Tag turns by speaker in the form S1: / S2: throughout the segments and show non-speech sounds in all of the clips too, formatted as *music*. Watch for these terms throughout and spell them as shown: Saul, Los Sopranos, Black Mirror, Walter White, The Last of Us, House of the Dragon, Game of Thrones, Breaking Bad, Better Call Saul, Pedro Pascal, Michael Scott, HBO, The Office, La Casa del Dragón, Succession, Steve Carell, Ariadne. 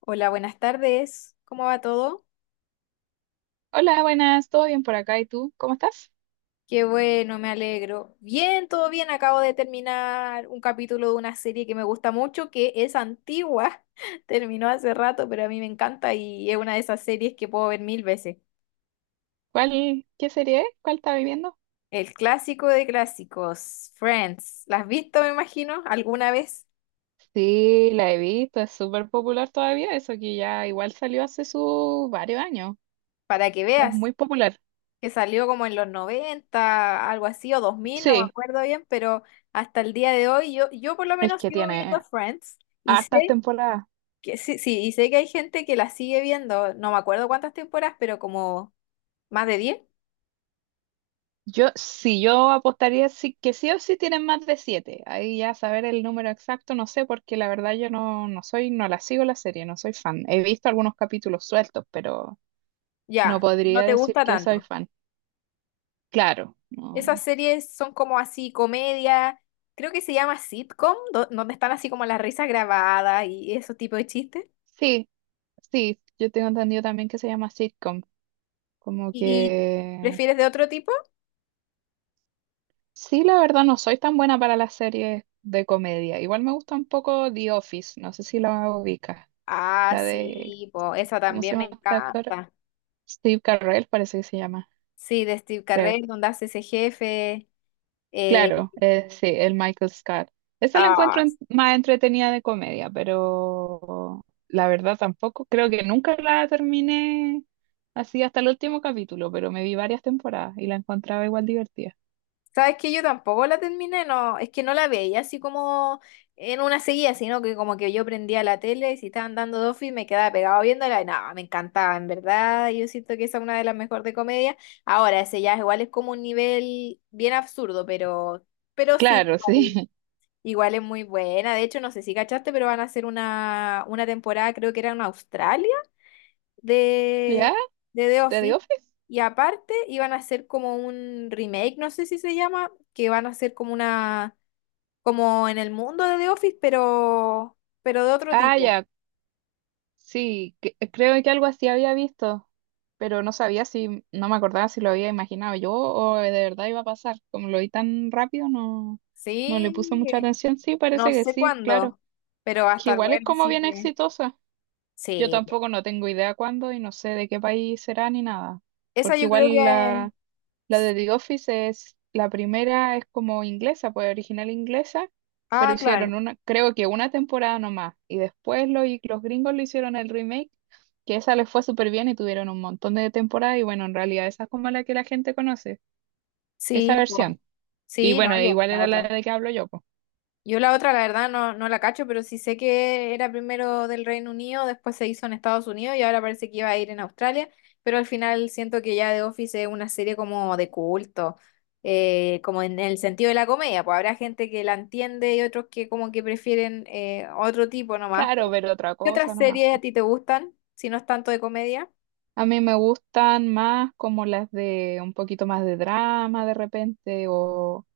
S1: Hola, buenas tardes. ¿Cómo va todo?
S2: Hola, buenas, ¿todo bien por acá? ¿Y tú? ¿Cómo estás?
S1: Qué bueno, me alegro. Bien, todo bien. Acabo de terminar un capítulo de una serie que me gusta mucho, que es antigua. *laughs* Terminó hace rato, pero a mí me encanta y es una de esas series que puedo ver mil veces.
S2: ¿Cuál, qué serie es? ¿Cuál estás viviendo?
S1: El clásico de clásicos, Friends. ¿La has visto, me imagino, alguna vez?
S2: Sí, la he visto, es súper popular todavía, eso que ya igual salió hace sus varios años.
S1: Para que
S2: Es
S1: veas,
S2: muy popular.
S1: que salió como en los 90, algo así, o 2000, no me
S2: Sí,
S1: acuerdo bien, pero hasta el día de hoy yo por lo
S2: es
S1: menos
S2: que
S1: sigo viendo
S2: tiene
S1: Friends. Y
S2: hartas
S1: sé
S2: temporadas.
S1: que sí, sí, y sé que hay gente que la sigue viendo, no me acuerdo cuántas temporadas, pero como más de 10
S2: Yo, sí, yo apostaría sí, que sí o sí tienen más de siete. Ahí ya saber el número exacto, no sé, porque la verdad yo no, no soy, no la sigo la serie, no soy fan. He visto algunos capítulos sueltos, pero no
S1: ya, no
S2: podría
S1: te
S2: decir
S1: gusta
S2: que soy
S1: tanto.
S2: fan. Claro, no.
S1: Esas series son como así, comedia, creo que se llama sitcom, donde están así como las risas grabadas y esos tipos de chistes.
S2: Sí, sí, yo tengo entendido también que se llama sitcom. Como
S1: ¿Y
S2: que
S1: prefieres de otro tipo?
S2: sí, la verdad no soy tan buena para las series de comedia. Igual me gusta un poco The Office, no sé si la ubicas.
S1: Ah,
S2: La de,
S1: sí, po, esa
S2: ¿cómo se
S1: también me
S2: llama este actor?
S1: encanta.
S2: Steve Carell parece que se llama,
S1: Sí, de Steve
S2: creo.
S1: Carell, donde hace ese jefe. eh,
S2: Claro, sí, el Michael Scott. Esa la
S1: ah,
S2: encuentro más entretenida de comedia, pero la verdad tampoco, creo que nunca la terminé así hasta el último capítulo, pero me vi varias temporadas y la encontraba igual divertida.
S1: Sabes que yo tampoco la terminé, no, es que no la veía así como en una seguida, sino que como que yo prendía la tele y si estaban dando Dofi me quedaba pegado viéndola y nada, me encantaba, en verdad, yo siento que esa es una de las mejores de comedia. Ahora, ese ya es igual es como un nivel bien absurdo, pero sí,
S2: Claro,
S1: igual,
S2: sí.
S1: igual es muy buena. De hecho, no sé si cachaste, pero van a hacer una temporada, creo que era en Australia
S2: *laughs* ¿Ya?
S1: de, de The
S2: ¿De The
S1: Office.
S2: Office?
S1: Y aparte iban a hacer como un remake, no sé si se llama, que van a hacer como una, como en el mundo de The Office, pero de otro
S2: Ah,
S1: tipo.
S2: ya. Sí, creo que algo así había visto, pero no sabía si, no me acordaba si lo había imaginado yo o de verdad iba a pasar. Como lo vi tan rápido, no, no le puse
S1: Sí,
S2: mucha atención. Sí,
S1: no
S2: parece que
S1: sé
S2: sí, claro.
S1: cuándo, pero va a
S2: Que
S1: estar
S2: igual es
S1: bueno,
S2: como
S1: así
S2: bien
S1: que
S2: exitosa. Yo
S1: sí.
S2: tampoco no tengo idea cuándo y no sé de qué país será ni nada.
S1: Esa
S2: Porque
S1: yo creo
S2: igual
S1: que...
S2: la, la de The Office es, la primera es como inglesa, pues original inglesa, pero
S1: Ah, claro.
S2: hicieron una, creo que una temporada nomás. Y después los gringos le hicieron el remake, que esa les fue súper bien y tuvieron un montón de temporadas. Y bueno, en realidad esa es como la que la gente conoce, esa
S1: Sí, po.
S2: versión. Y
S1: Sí, no,
S2: bueno, e
S1: yo
S2: igual
S1: la
S2: era la
S1: otra.
S2: de que hablo yo, pues.
S1: Yo la otra, la verdad, no, no la cacho, pero sí sé que era primero del Reino Unido, después se hizo en Estados Unidos y ahora parece que iba a ir en Australia, pero al final siento que ya The Office es una serie como de culto, como en el sentido de la comedia, pues habrá gente que la entiende y otros que como que prefieren otro tipo nomás.
S2: Claro, pero otra
S1: ¿Qué
S2: cosa
S1: otras
S2: nomás,
S1: series a
S2: po.
S1: ti te gustan, si no es tanto de comedia?
S2: A mí me gustan más como las de un poquito más de drama de repente o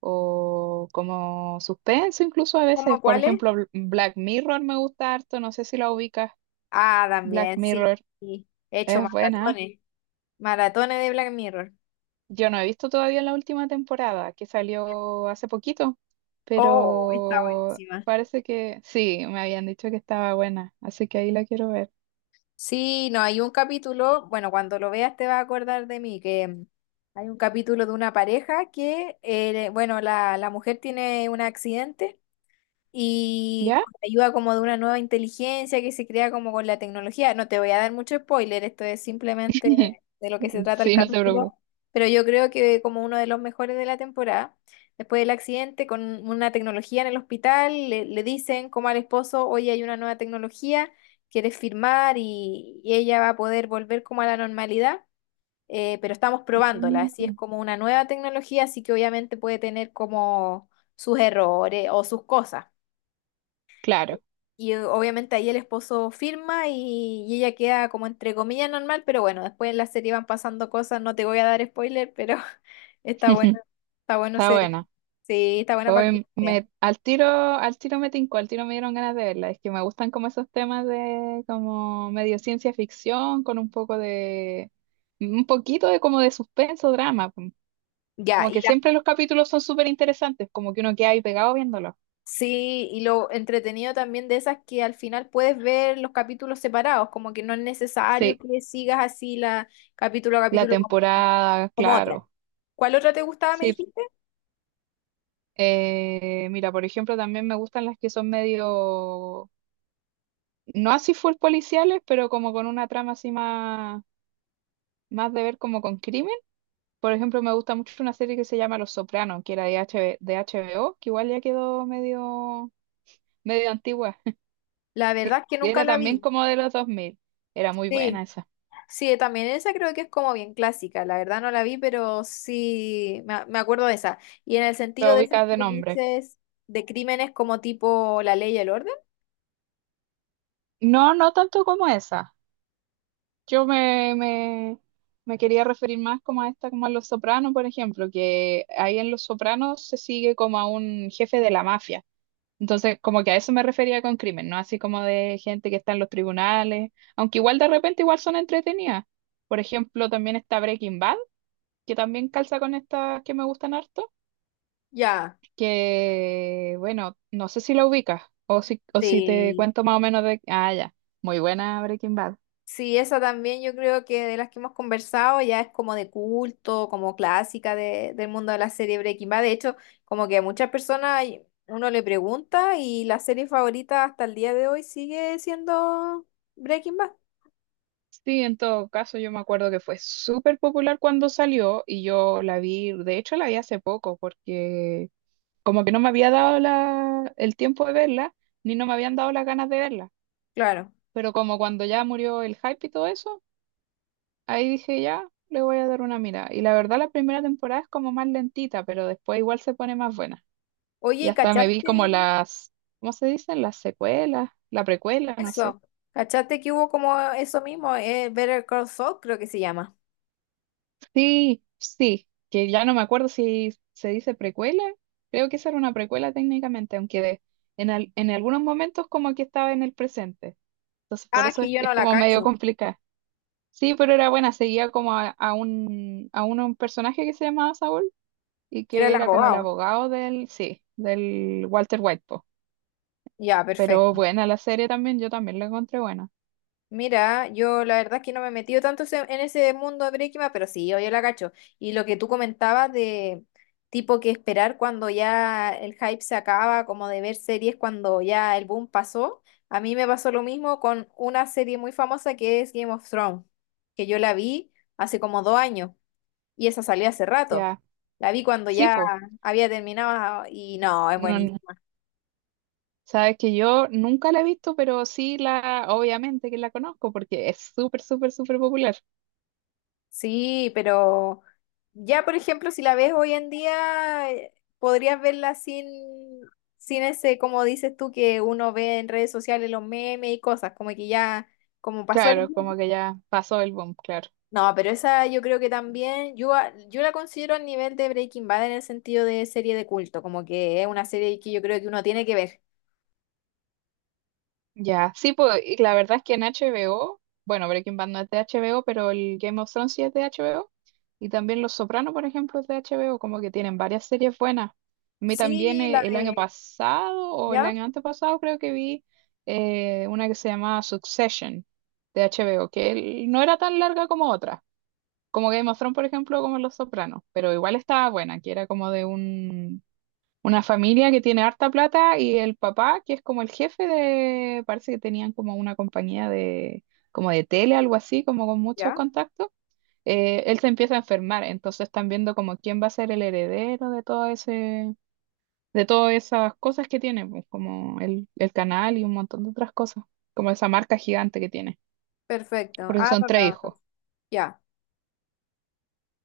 S2: o como suspenso incluso a
S1: ¿Cómo
S2: veces. Por
S1: cuáles?
S2: ejemplo, Black Mirror me gusta harto, no sé si la ubicas.
S1: Ah,
S2: Black
S1: también, sí.
S2: Mirror
S1: Sí. He hecho
S2: es buena.
S1: maratones, maratones de Black Mirror.
S2: Yo no he visto todavía la última temporada que salió hace poquito,
S1: Oh, está
S2: pero
S1: buenísima.
S2: parece que sí, me habían dicho que estaba buena, así que ahí la quiero ver.
S1: Sí, no, hay un capítulo, bueno, cuando lo veas te vas a acordar de mí, hay un capítulo de una pareja que, bueno, la mujer tiene un accidente y
S2: ¿Ya?
S1: con la ayuda como de una nueva inteligencia que se crea como con la tecnología. No te voy a dar mucho spoiler, esto es simplemente
S2: *laughs*
S1: de lo que se trata el
S2: Sí, no te preocupes.
S1: capítulo, pero yo creo que como uno de los mejores de la temporada, después del accidente, con una tecnología en el hospital, le dicen como al esposo, oye, hay una nueva tecnología, quieres firmar y ella va a poder volver como a la normalidad. Pero estamos probándola, así es
S2: Mm.
S1: como una nueva tecnología, así que obviamente puede tener como sus errores o sus cosas.
S2: Claro,
S1: Y obviamente ahí el esposo firma y ella queda como entre comillas normal, pero bueno, después en la serie van pasando cosas, no te voy a dar spoiler, pero *laughs* está bueno,
S2: *laughs*
S1: está bueno,
S2: está
S1: se,
S2: buena.
S1: sí, está buena para que
S2: Hoy
S1: lo veas.
S2: me, al tiro me tincó, al tiro me dieron ganas de verla. Es que me gustan como esos temas de como medio ciencia ficción, con un poco de, un poquito de como de suspenso, drama. Pum.
S1: Ya,
S2: Como
S1: y
S2: que
S1: la,
S2: siempre los capítulos son súper interesantes, como que uno queda ahí pegado viéndolo.
S1: sí, y lo entretenido también de esas que al final puedes ver los capítulos separados, como que no es necesario
S2: Sí,
S1: que sigas así la capítulo a
S2: la
S1: capítulo como,
S2: temporada,
S1: como otra.
S2: claro.
S1: ¿Cuál otra te gustaba, me
S2: Sí,
S1: dijiste?
S2: mira, por ejemplo, también me gustan las que son medio, no así full policiales, pero como con una trama así más, de ver como con crimen. Por ejemplo, me gusta mucho una serie que se llama Los Sopranos, que era de HBO, que igual ya quedó medio antigua. *laughs*
S1: La verdad es que
S2: Y
S1: nunca
S2: era
S1: la
S2: también
S1: vi.
S2: como de los 2000. Era muy buena
S1: Sí.
S2: esa.
S1: Sí, también esa creo que es como bien clásica, la verdad no la vi, pero sí me, me acuerdo de esa. Y en el sentido
S2: Lo
S1: de esas
S2: ubicas de
S1: que
S2: nombre.
S1: dices de crímenes como tipo La Ley y el Orden,
S2: No, no tanto como esa. Yo me quería referir más como a esta, como a Los Sopranos, por ejemplo, que ahí en Los Sopranos se sigue como a un jefe de la mafia. Entonces, como que a eso me refería con crimen, no así como de gente que está en los tribunales, aunque igual de repente igual son entretenidas. Por ejemplo, también está Breaking Bad, que también calza con estas que me gustan harto,
S1: ya,
S2: que bueno, no sé si la ubicas o si te
S1: sí.
S2: cuento más o menos de... Ah, ya, muy buena Breaking Bad.
S1: Sí, esa también yo creo que de las que hemos conversado ya es como de culto, como clásica del mundo de la serie Breaking Bad. De hecho, como que a muchas personas uno le pregunta y la serie favorita hasta el día de hoy sigue siendo Breaking Bad.
S2: Sí, en todo caso, yo me acuerdo que fue súper popular cuando salió y yo la vi, de hecho la vi hace poco porque como que no me había dado la, el tiempo de verla, ni no me habían dado las ganas de verla.
S1: Claro.
S2: Pero como cuando ya murió el hype y todo eso, ahí dije ya, le voy a dar una mirada. Y la verdad la primera temporada es como más lentita, pero después igual se pone más buena.
S1: Oye,
S2: Y
S1: ¿y
S2: hasta me vi como
S1: cachaste?
S2: las, ¿cómo se dicen? Las secuelas, la precuela, no sé.
S1: Eso. ¿Cachaste que hubo como eso mismo? Better Call Saul, creo que se llama.
S2: Sí, sí, que ya no me acuerdo si se dice precuela. Creo que esa era una precuela técnicamente, aunque en, en algunos momentos como que estaba en el presente. Entonces por
S1: Ah, es
S2: eso
S1: que
S2: es
S1: yo
S2: es
S1: no la
S2: como medio
S1: cacho.
S2: complicado. Sí, pero era buena, seguía como a un personaje que se llamaba Saul y
S1: Era el
S2: que era como el
S1: abogado.
S2: abogado del, sí, del Walter White, po.
S1: Ya,
S2: Pero
S1: perfecto.
S2: buena la serie también, yo también la encontré buena.
S1: Mira, yo la verdad es que no me he metido tanto en ese mundo de Breaking Bad, pero sí, yo la cacho. Y lo que tú comentabas de tipo que esperar cuando ya el hype se acaba, como de ver series cuando ya el boom pasó, a mí me pasó lo mismo con una serie muy famosa que es Game of Thrones, que yo la vi hace como 2 años. Y esa salió hace rato.
S2: Ya,
S1: La vi cuando
S2: sí,
S1: ya
S2: po.
S1: había terminado y no, es
S2: No, no,
S1: buenísimo.
S2: sabes que yo nunca la he visto, pero sí la, obviamente que la conozco porque es súper, súper, súper popular.
S1: Sí, pero ya, por ejemplo, si la ves hoy en día, podrías verla sin, sin ese, como dices tú, que uno ve en redes sociales los memes y cosas, como que ya, como pasó el...
S2: Claro,
S1: boom.
S2: como que ya pasó el boom, claro.
S1: No, pero esa yo creo que también, yo, yo la considero al nivel de Breaking Bad en el sentido de serie de culto, como que es una serie que yo creo que uno tiene que ver.
S2: Ya, sí, pues y la verdad es que en HBO, bueno, Breaking Bad no es de HBO, pero el Game of Thrones sí es de HBO. Y también Los Sopranos, por ejemplo, es de HBO, como que tienen varias series buenas. A mí también
S1: Sí, la
S2: el año
S1: de...
S2: pasado o el
S1: ¿Ya?
S2: año antepasado creo que vi una que se llamaba Succession de HBO, que el- no era tan larga como otra, como Game of Thrones, por ejemplo, como Los Sopranos, pero igual estaba buena, que era como de un una familia que tiene harta plata y el papá, que es como el jefe de, parece que tenían como una compañía de, como de tele, algo así, como con muchos
S1: ¿Ya?
S2: contactos, él se empieza a enfermar, entonces están viendo como quién va a ser el heredero de todo ese, de todas esas cosas que tiene, pues, como el canal y un montón de otras cosas, como esa marca gigante que tiene,
S1: Perfecto.
S2: porque
S1: Ah,
S2: son
S1: no,
S2: tres
S1: no, no.
S2: hijos.
S1: Ya.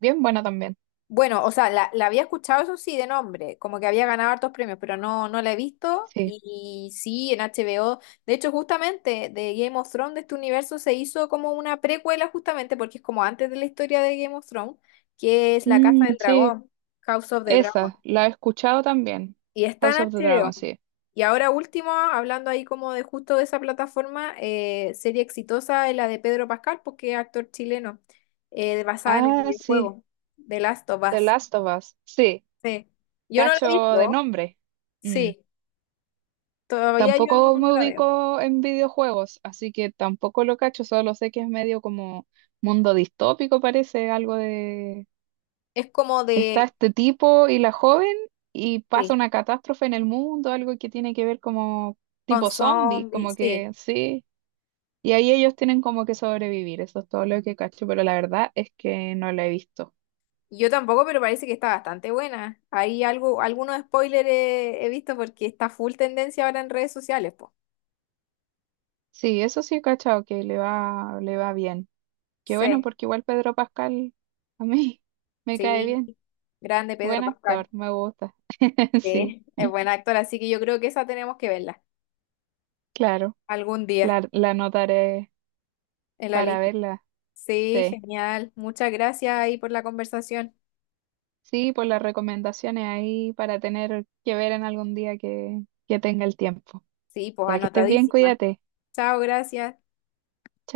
S2: Bien buena también,
S1: Bueno, o sea, la había escuchado, eso sí, de nombre, como que había ganado hartos premios, pero no, no la he visto.
S2: sí.
S1: Y, sí, en HBO. De hecho, justamente de Game of Thrones, de este universo, se hizo como una precuela, justamente, porque es como antes de la historia de Game of Thrones, que es La Casa
S2: Mm,
S1: del
S2: sí,
S1: Dragón, House of the Dragon.
S2: esa, la he escuchado también,
S1: Y está en
S2: House of the
S1: HBO.
S2: Dragon, sí.
S1: Y ahora último, hablando ahí como de justo de esa plataforma, serie exitosa es la de Pedro Pascal, porque es actor chileno, basada en el
S2: Ah, sí.
S1: videojuego The Last of
S2: The
S1: Us.
S2: Last of Us, sí,
S1: Sí. Yo no la he
S2: cacho de
S1: visto,
S2: nombre. Mm.
S1: sí, todavía yo no
S2: Tampoco me
S1: la veo.
S2: ubico en videojuegos, así que tampoco lo cacho, solo sé que es medio como mundo distópico, parece algo de...
S1: Es como
S2: Está
S1: de,
S2: este tipo y la joven y pasa
S1: sí,
S2: una catástrofe en el mundo, algo que tiene que ver como
S1: con
S2: tipo zombie, como
S1: zombies, sí.
S2: que sí. Y ahí ellos tienen como que sobrevivir, eso es todo lo que cacho, pero la verdad es que no lo he visto.
S1: Yo tampoco, pero parece que está bastante buena. Hay algo, algunos spoilers he, he visto porque está full tendencia ahora en redes sociales, pues.
S2: Sí, eso sí he cachado, que le va bien. Qué bueno,
S1: Sí,
S2: porque igual Pedro Pascal a mí *laughs* me cae
S1: sí,
S2: bien.
S1: grande Pedro
S2: Buen
S1: Pascal.
S2: actor, me gusta. *laughs* Sí,
S1: Sí, es buen actor, así que yo creo que esa tenemos que verla
S2: claro,
S1: algún día
S2: la anotaré
S1: en la
S2: para
S1: lista.
S2: verla.
S1: Sí,
S2: Sí,
S1: genial. Muchas gracias ahí por la conversación.
S2: sí, por las recomendaciones ahí para tener que ver en algún día que tenga el tiempo.
S1: Sí, pues
S2: Ya que estés bien,
S1: anotadísima.
S2: cuídate.
S1: Chao, gracias.